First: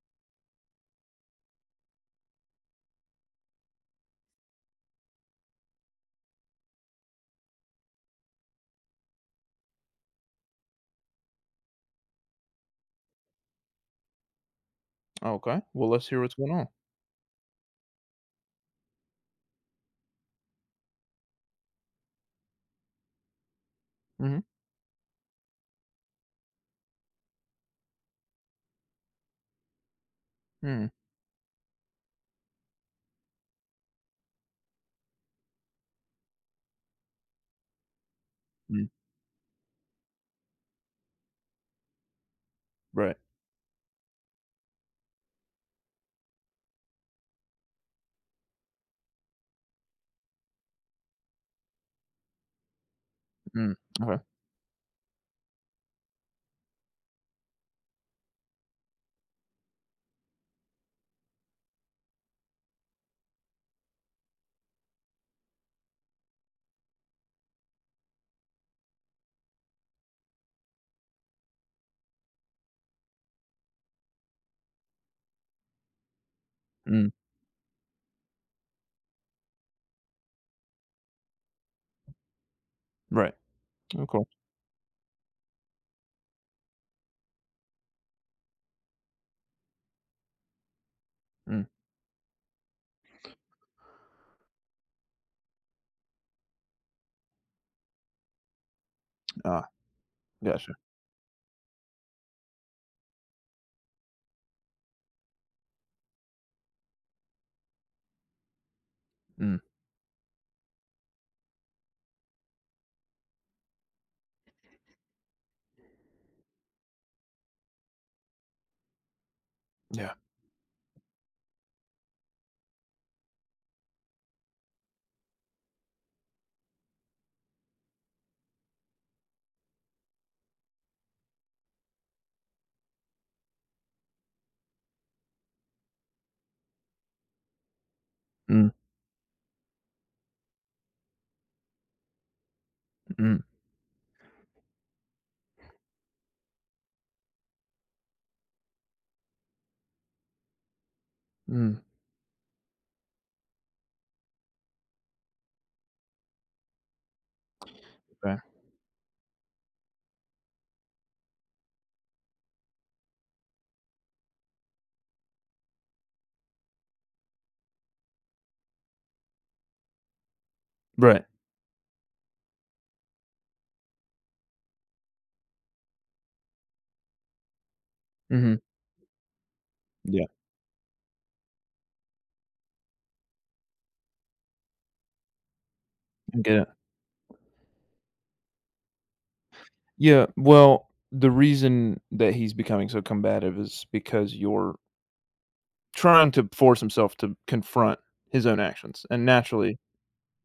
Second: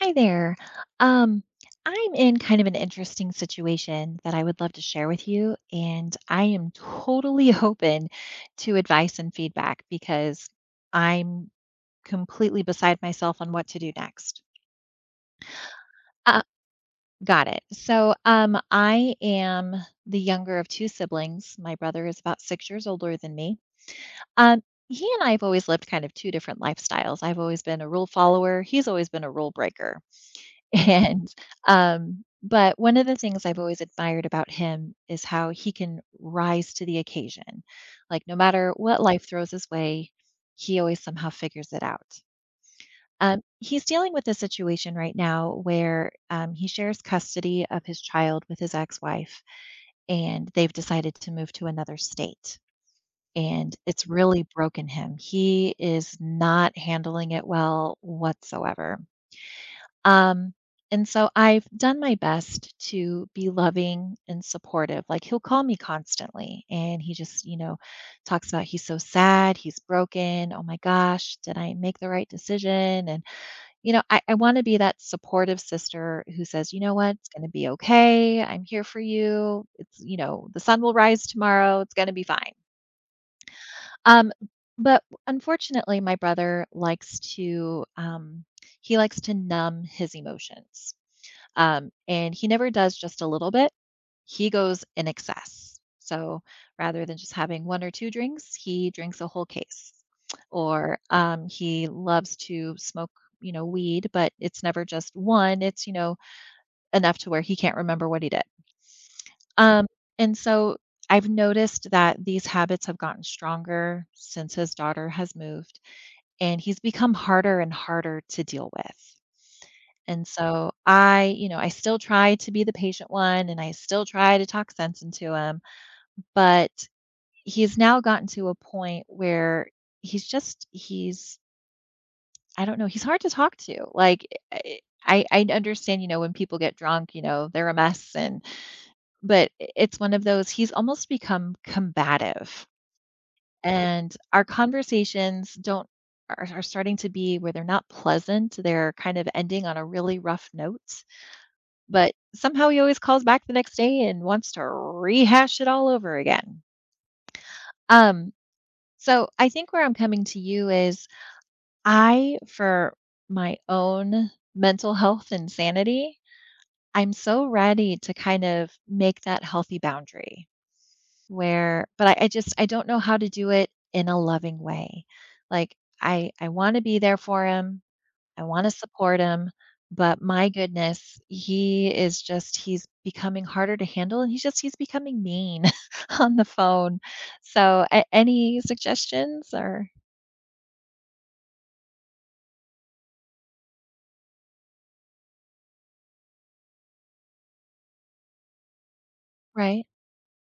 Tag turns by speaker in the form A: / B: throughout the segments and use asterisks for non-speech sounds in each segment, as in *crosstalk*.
A: Hi there. Um, I'm in kind of an interesting situation that I would love to share with you, and I am totally *laughs* open to advice and feedback because I'm completely beside myself on what to do next.
B: Okay, well, let's hear what's
A: Uh,
B: going on.
A: got it. So, I am the younger of two siblings. My brother is about 6 years older than me.
B: Mhm.
A: Um, he and I have always lived kind of two different lifestyles. I've always been a rule follower. He's always been a rule breaker.
B: Mm.
A: And but one of the things I've always admired about him is how he can rise to the occasion. Like no matter
B: Mm.
A: what life throws his way, he always somehow figures it out.
B: Right.
A: He's dealing with a situation right now where he shares custody of his child with his ex wife, and they've decided to move to another state.
B: Mm.
A: And it's
B: Okay.
A: really broken him. He is not handling it well whatsoever. um, and so I've done my best to be loving and supportive. Like he'll call me constantly and he just, talks about he's so sad, he's broken. Oh my gosh, did I make the right decision? And, I want to be that supportive sister who says, you know
B: Mm.
A: what, it's going to be okay. I'm here for you. It's, the sun will rise tomorrow. It's going to be fine.
B: Right. Oh, cool.
A: Um, but unfortunately, my brother likes to numb his emotions,
B: Mm.
A: and he never does just a little bit. He goes in excess. So rather than just having one or two drinks, he drinks a whole
B: Ah,
A: case.
B: gotcha.
A: Or he loves to smoke, weed, but it's never just one. It's, enough to where he can't remember what he did.
B: Mm.
A: Um, and so I've noticed that these habits have gotten stronger since his daughter has moved, and he's become harder and harder to deal with.
B: Yeah.
A: And so I, I still try to be the patient one and I still try to talk sense into him, but he's now gotten to a point where he's just he's I don't know, he's hard to talk to. Like I understand, when people get drunk, they're a mess and
B: Mm.
A: but it's one of those he's almost become combative.
B: Mm.
A: And our conversations don't are starting to be where they're not pleasant. They're kind of ending on a really rough note,
B: Mm.
A: but somehow he always calls back the next day and wants to rehash it all over again. Um,
B: Okay.
A: so I think where I'm coming to you is for my own mental health and sanity, I'm so ready to kind of make that healthy boundary
B: Right.
A: but I just, I don't know how to do it in a loving way. Like I want to be there for him. I
B: Mhm.
A: wanna support him, but
B: Yeah,
A: my goodness, he is just he's becoming harder to handle, and he's just he's becoming mean *laughs* on
B: I
A: the
B: get it.
A: phone. So, a any suggestions or
B: Yeah, well, the reason that he's becoming so combative is because you're trying to force himself to confront his own actions, and naturally.
A: Right.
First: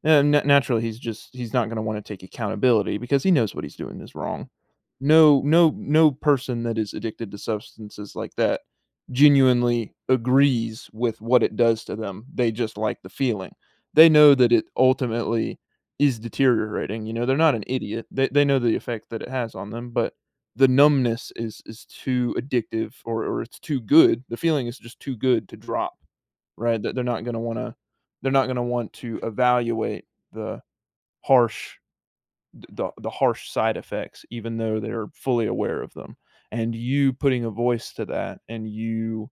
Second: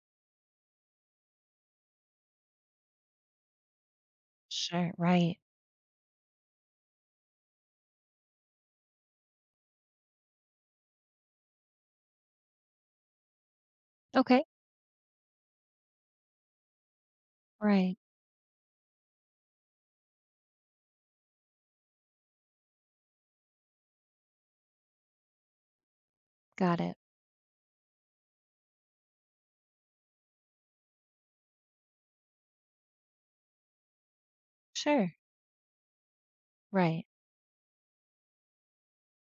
B: Yeah, na naturally, he's not gonna wanna take accountability because he knows what he's doing is wrong.
A: Sure, right.
B: No person that is addicted to substances like that genuinely agrees with what it does to them, they just like the feeling. They know
A: Okay.
B: that it ultimately is deteriorating, you know, they're not an
A: Right.
B: idiot, they know the effect that it has on them, but the numbness is too addictive or it's too good, the feeling is just too good to drop,
A: Got
B: right? That
A: it.
B: they're not gonna want to evaluate the harsh the harsh side effects even though they're
A: Sure.
B: fully aware of them, and
A: Right.
B: you putting a voice to that and you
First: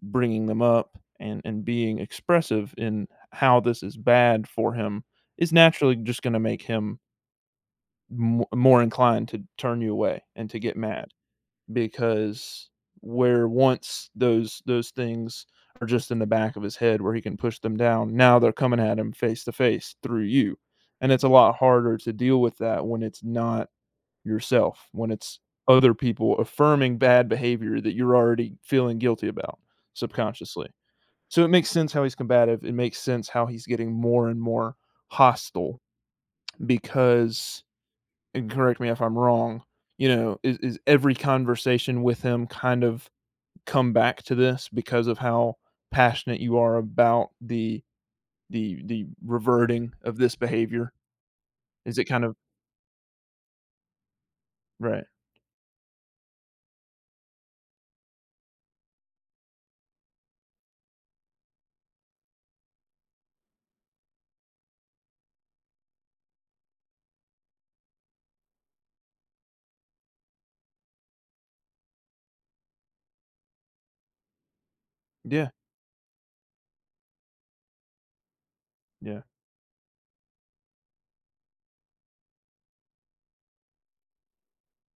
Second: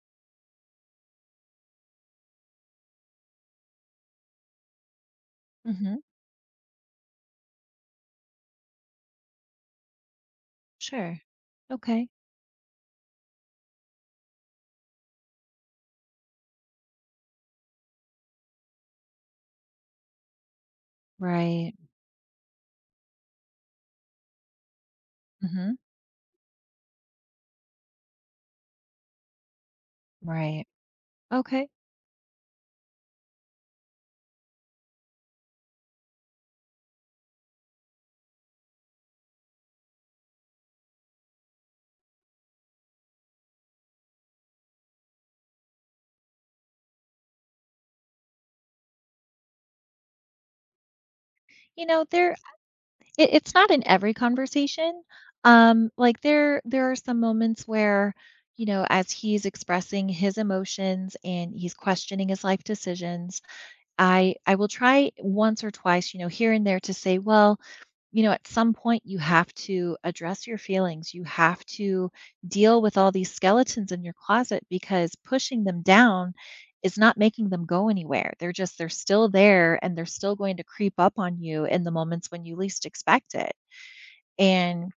B: bringing them up and being expressive in how this is bad for him is naturally
A: Mhm.
B: just gonna make him mo more inclined to turn you away and to get mad
A: Sure. Okay.
B: because where once those things are just in the back of his head where he can push them down, now they're coming at him face to face through you. And it's a lot
A: Right.
B: harder to deal with that when it's not yourself, when it's
A: Mhm.
B: other people affirming bad behavior that you're already feeling guilty about
A: Right.
B: subconsciously. So it
A: Okay.
B: makes sense how he's combative. It makes sense how he's getting more and more hostile because, and correct me if I'm wrong, you know, is every conversation with him kind of come back to this because of how passionate you are about the reverting of this behavior?
A: You
B: Is it
A: know,
B: kind
A: there
B: of.
A: It's not in every conversation.
B: Right.
A: Like, there are some moments where, as he's expressing his emotions and he's questioning his life decisions, I will try once or twice, here and there to say, "Well, at some point, you have to address your feelings. You have to deal with all these skeletons in your closet because
B: Yeah,
A: pushing them down is not making them go anywhere. They're just they're
B: yeah.
A: still there, and they're still going to creep up on you in the moments when you least expect it." And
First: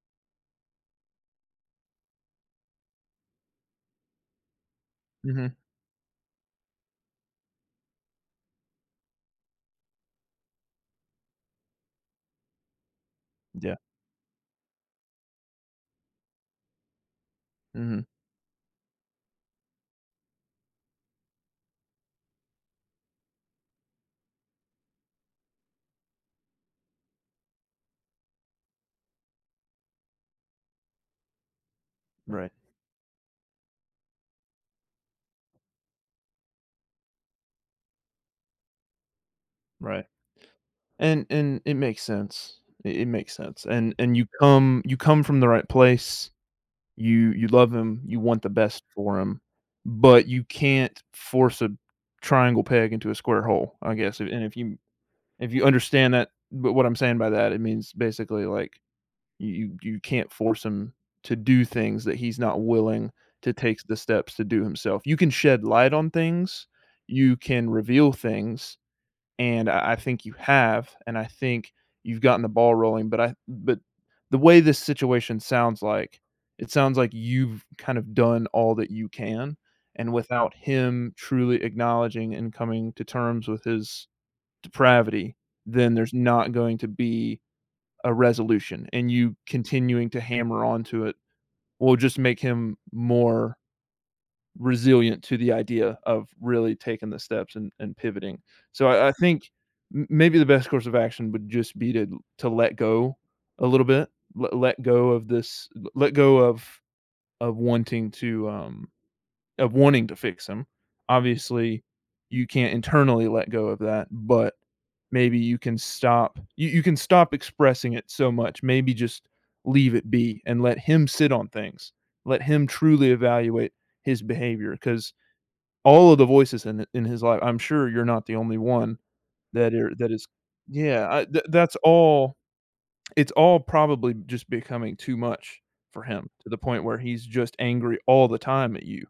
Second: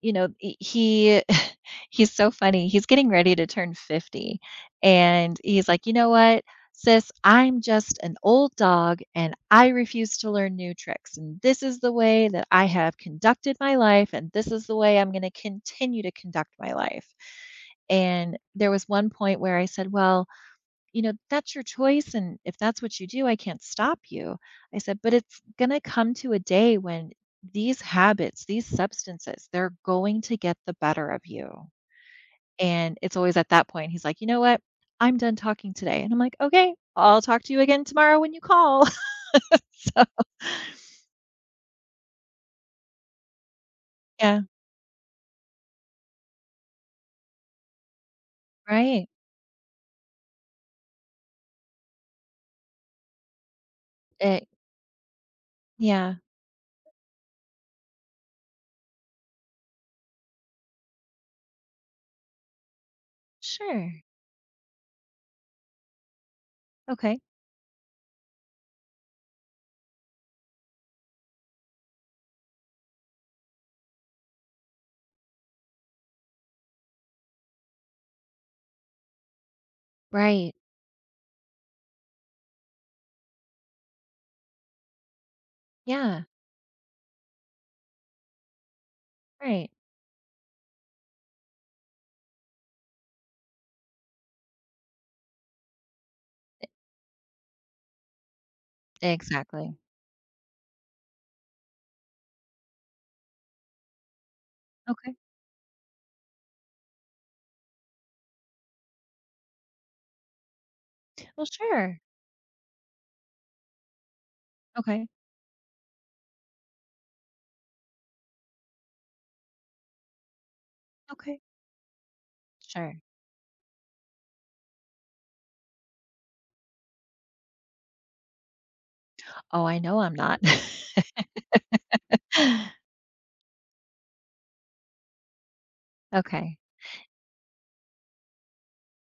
A: you know *laughs* he's so funny. He's getting ready to turn 50, and
B: Mhm.
A: he's like, you know what, sis, I'm just an old dog and I refuse to learn new tricks, and this is the way that I have conducted my
B: Yeah.
A: life, and this is the way I'm going to continue to conduct my life.
B: Mhm.
A: And there was one point where I said, well, that's your choice. And if that's what you do, I can't stop you. I said, but it's going to come to a day when these habits, these substances, they're going to get the better of you.
B: Right,
A: And it's always at that point, he's like, you know what? I'm done talking today. And I'm like, okay, I'll talk to you again tomorrow when you call. *laughs* So,
B: right. And it makes sense. It makes sense. And
A: yeah,
B: you come from the right place. You love him, you want the best
A: right.
B: for him, but you can't force a triangle peg into a square hole, I guess. And
A: It,
B: if you understand
A: yeah,
B: that but what I'm saying by that, it means basically like you can't force him to do things that he's not willing to take the
A: sure.
B: steps to do himself. You can shed light on things,
A: Okay.
B: you can reveal things, and I think you have, and I think you've gotten the ball rolling, but the way this situation sounds like, it sounds like you've kind of done all that you can, and without
A: Right.
B: him truly acknowledging and coming to terms with his depravity, then there's
A: Yeah,
B: not going to be a resolution and you
A: right.
B: continuing to hammer onto it will just make him more resilient to the idea of
A: E-
B: really taking the steps and pivoting. So I think
A: Exactly.
B: maybe the best course of action would just be to let go a little bit, let go
A: Okay.
B: of this, let go of wanting to fix him.
A: Well,
B: Obviously,
A: sure.
B: you can't internally let go of that, but
A: Okay.
B: maybe you can stop expressing it so much. Maybe just leave it be and let him sit
A: Okay.
B: on things. Let him
A: Sure.
B: truly evaluate his behavior because all of the voices in his life, I'm sure you're not the only one
A: Oh,
B: that
A: I
B: are
A: know
B: that
A: I'm
B: is
A: not.
B: yeah,
A: *laughs*
B: that's all it's all probably just becoming too much for him to the
A: Okay.
B: point where he's just angry all the time at you,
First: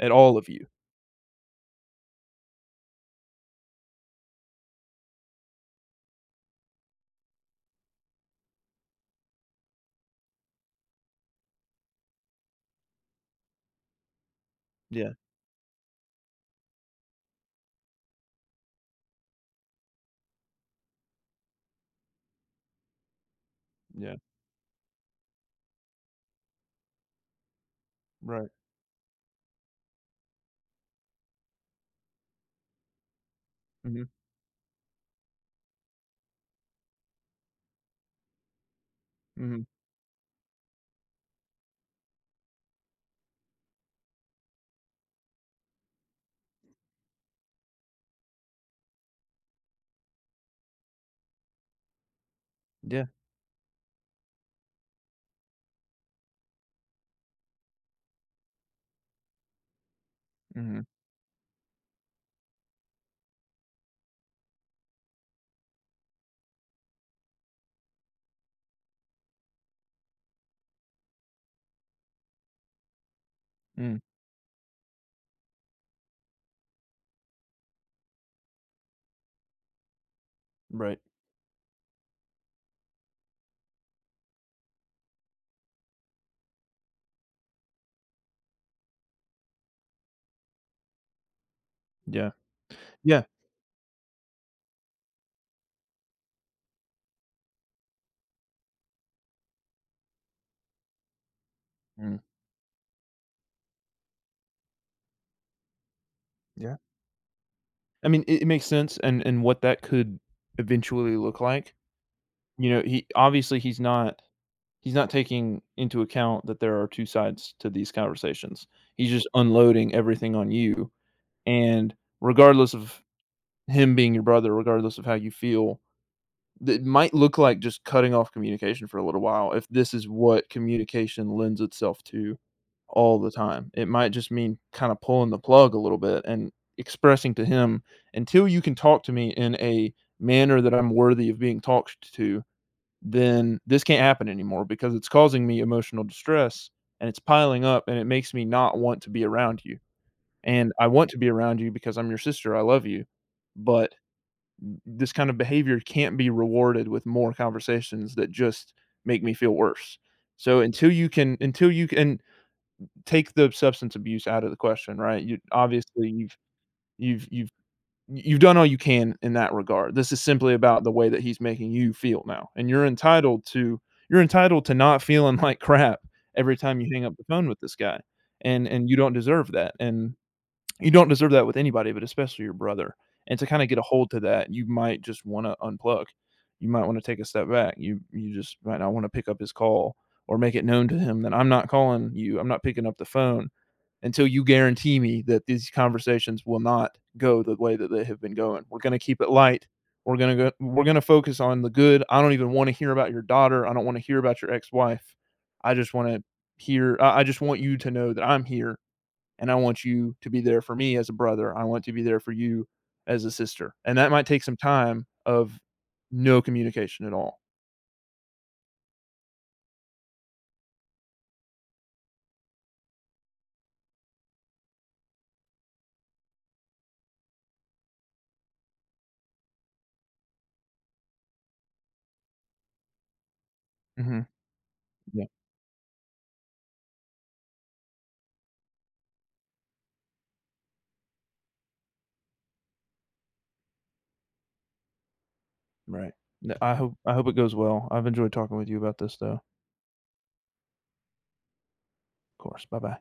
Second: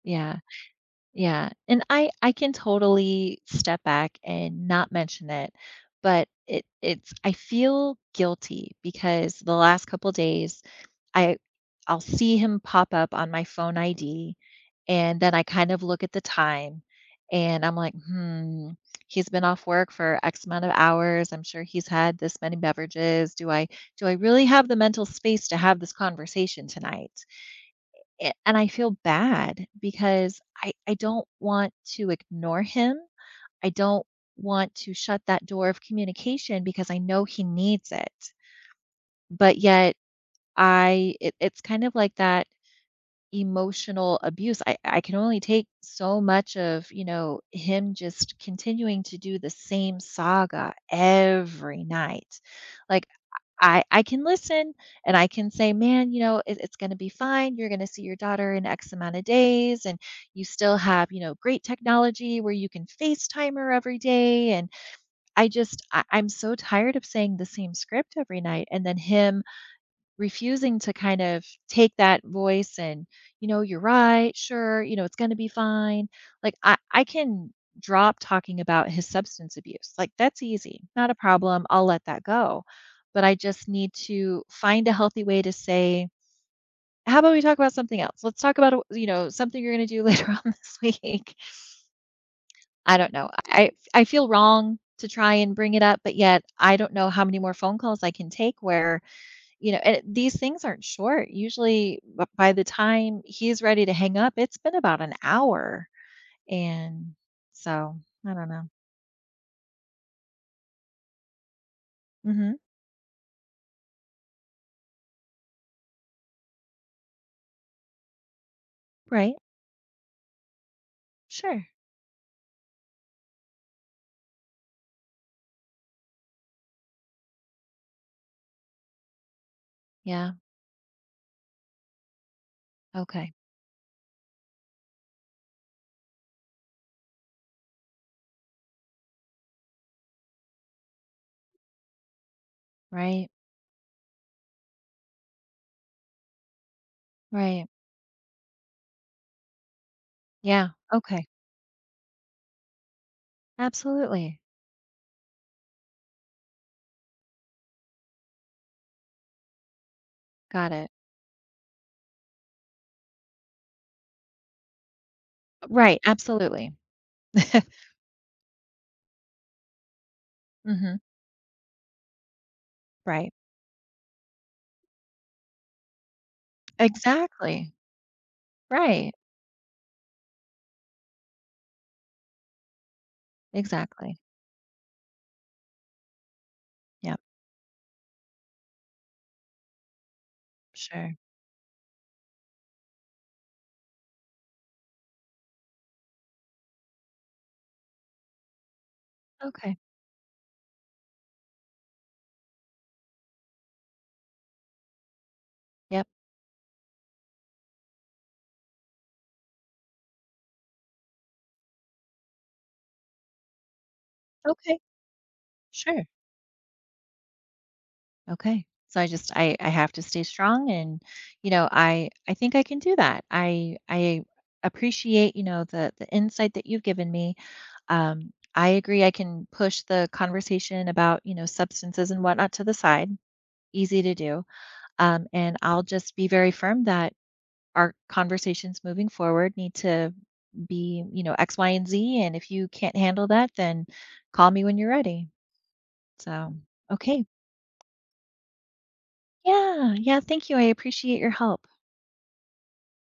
B: at all
A: Yeah.
B: of you.
A: Yeah. And I can totally step back and not mention it, but it it's I feel guilty because the last couple days I I'll see him pop up on my phone ID,
B: Yeah.
A: and then I kind of look at the time and I'm like, "Hmm, he's been off work for X amount of hours. I'm sure he's had this many beverages. Do I
B: Yeah,
A: really have the mental space to have this conversation tonight?" a-
B: right.
A: and I feel bad because I don't want to ignore him. I don't
B: Mhm,
A: want to shut that door of communication because I know he needs it. But
B: mhm.
A: yet, it's kind of like that emotional abuse. I can only take so much of, him just continuing to do the same saga every night. Like
B: Yeah,
A: I can listen and I can say, "Man, it's going to be fine. You're going to see your daughter in X amount of days, and you still
B: mhm,
A: have, great technology where you can FaceTime her every day." And I'm so tired of saying the same script every night, and then him refusing to kind of take that voice, and you know you're
B: mm,
A: right, sure, you know it's going to be fine. Like I can drop talking about his substance abuse. Like that's easy,
B: right.
A: not a problem, I'll let that go. But I just need to find a healthy way to say, how about we talk about something else. Let's talk about something you're going to do *laughs* later on this week.
B: Yeah,
A: I don't
B: yeah,
A: know, I feel wrong to try and bring it up, but yet I don't know how many more phone calls I can take where, you know, and these things aren't short. Usually,
B: mm,
A: by the time he's ready to hang up, it's been about an hour.
B: yeah.
A: And so,
B: I mean,
A: I
B: it
A: don't
B: makes
A: know.
B: sense and what that could eventually look like.
A: Hmm.
B: You know, he obviously, he's not taking into account that there are 2 sides to these conversations. He's just
A: Right.
B: unloading everything on you,
A: Sure.
B: and regardless of him being your brother, regardless of how you feel, it might look like just cutting off communication for a little while if this is
A: Yeah.
B: what communication lends itself to all the
A: Okay.
B: time. It might just mean kind of pulling the plug a little bit and expressing to him, "Until you can talk to me in a manner that I'm worthy of being talked to,
A: Right.
B: then this can't happen anymore because it's causing me emotional distress and it's piling
A: Right.
B: up and it makes me not want to be around you.
A: Yeah.
B: And I want to
A: Okay.
B: be around you because I'm your sister. I love you. But
A: Absolutely.
B: this kind of behavior can't be rewarded with more conversations that just make me feel worse. So
A: Got
B: until
A: it.
B: you can until you can take the substance abuse out of the question, right? You
A: Right.
B: obviously
A: Absolutely.
B: you've you've
A: *laughs*
B: you've done all you can in that regard. This is simply about the
A: Hmm.
B: way that he's making you feel now. And you're
A: Right.
B: entitled to you're entitled to not feeling *laughs* like crap every time you hang up the phone with
A: Exactly.
B: this guy. And you
A: Right.
B: don't deserve that. And you don't deserve that with anybody, but especially your brother, and to kinda get a hold
A: Exactly.
B: to that, you might just wanna unplug. You might wanna take
A: Yep.
B: a step back. You just might not wanna pick up his call or make it known to
A: Sure.
B: him that, "I'm not calling you, I'm not picking up the phone until you guarantee me that these conversations will not go the way that they have been going. We're gonna keep it light.
A: Okay.
B: We're gonna focus on the good. I don't even wanna hear about your daughter. I don't wanna hear about your ex-wife. I just
A: Yep.
B: wanna hear I just want you to know that I'm here and I want you to be there for me as a brother. I want to be there for you as a sister. And that might take some
A: Okay.
B: time of
A: Sure.
B: no communication at all.
A: Okay. So I just I have to stay strong, and I think I can do that. I appreciate, the insight that you've given me. I agree I can push the conversation about, substances and whatnot to the side. Easy to
B: Mhm.
A: do.
B: Yeah,
A: And I'll just be very firm that our conversations moving forward need to be, X, Y, and Z. And if you can't handle that, then call me when you're ready.
B: right. No,
A: So
B: I hope I
A: okay.
B: hope it goes well. I've enjoyed talking with you about this though.
A: Yeah, yeah, thank you. I appreciate your help.
B: Of course. Bye-bye.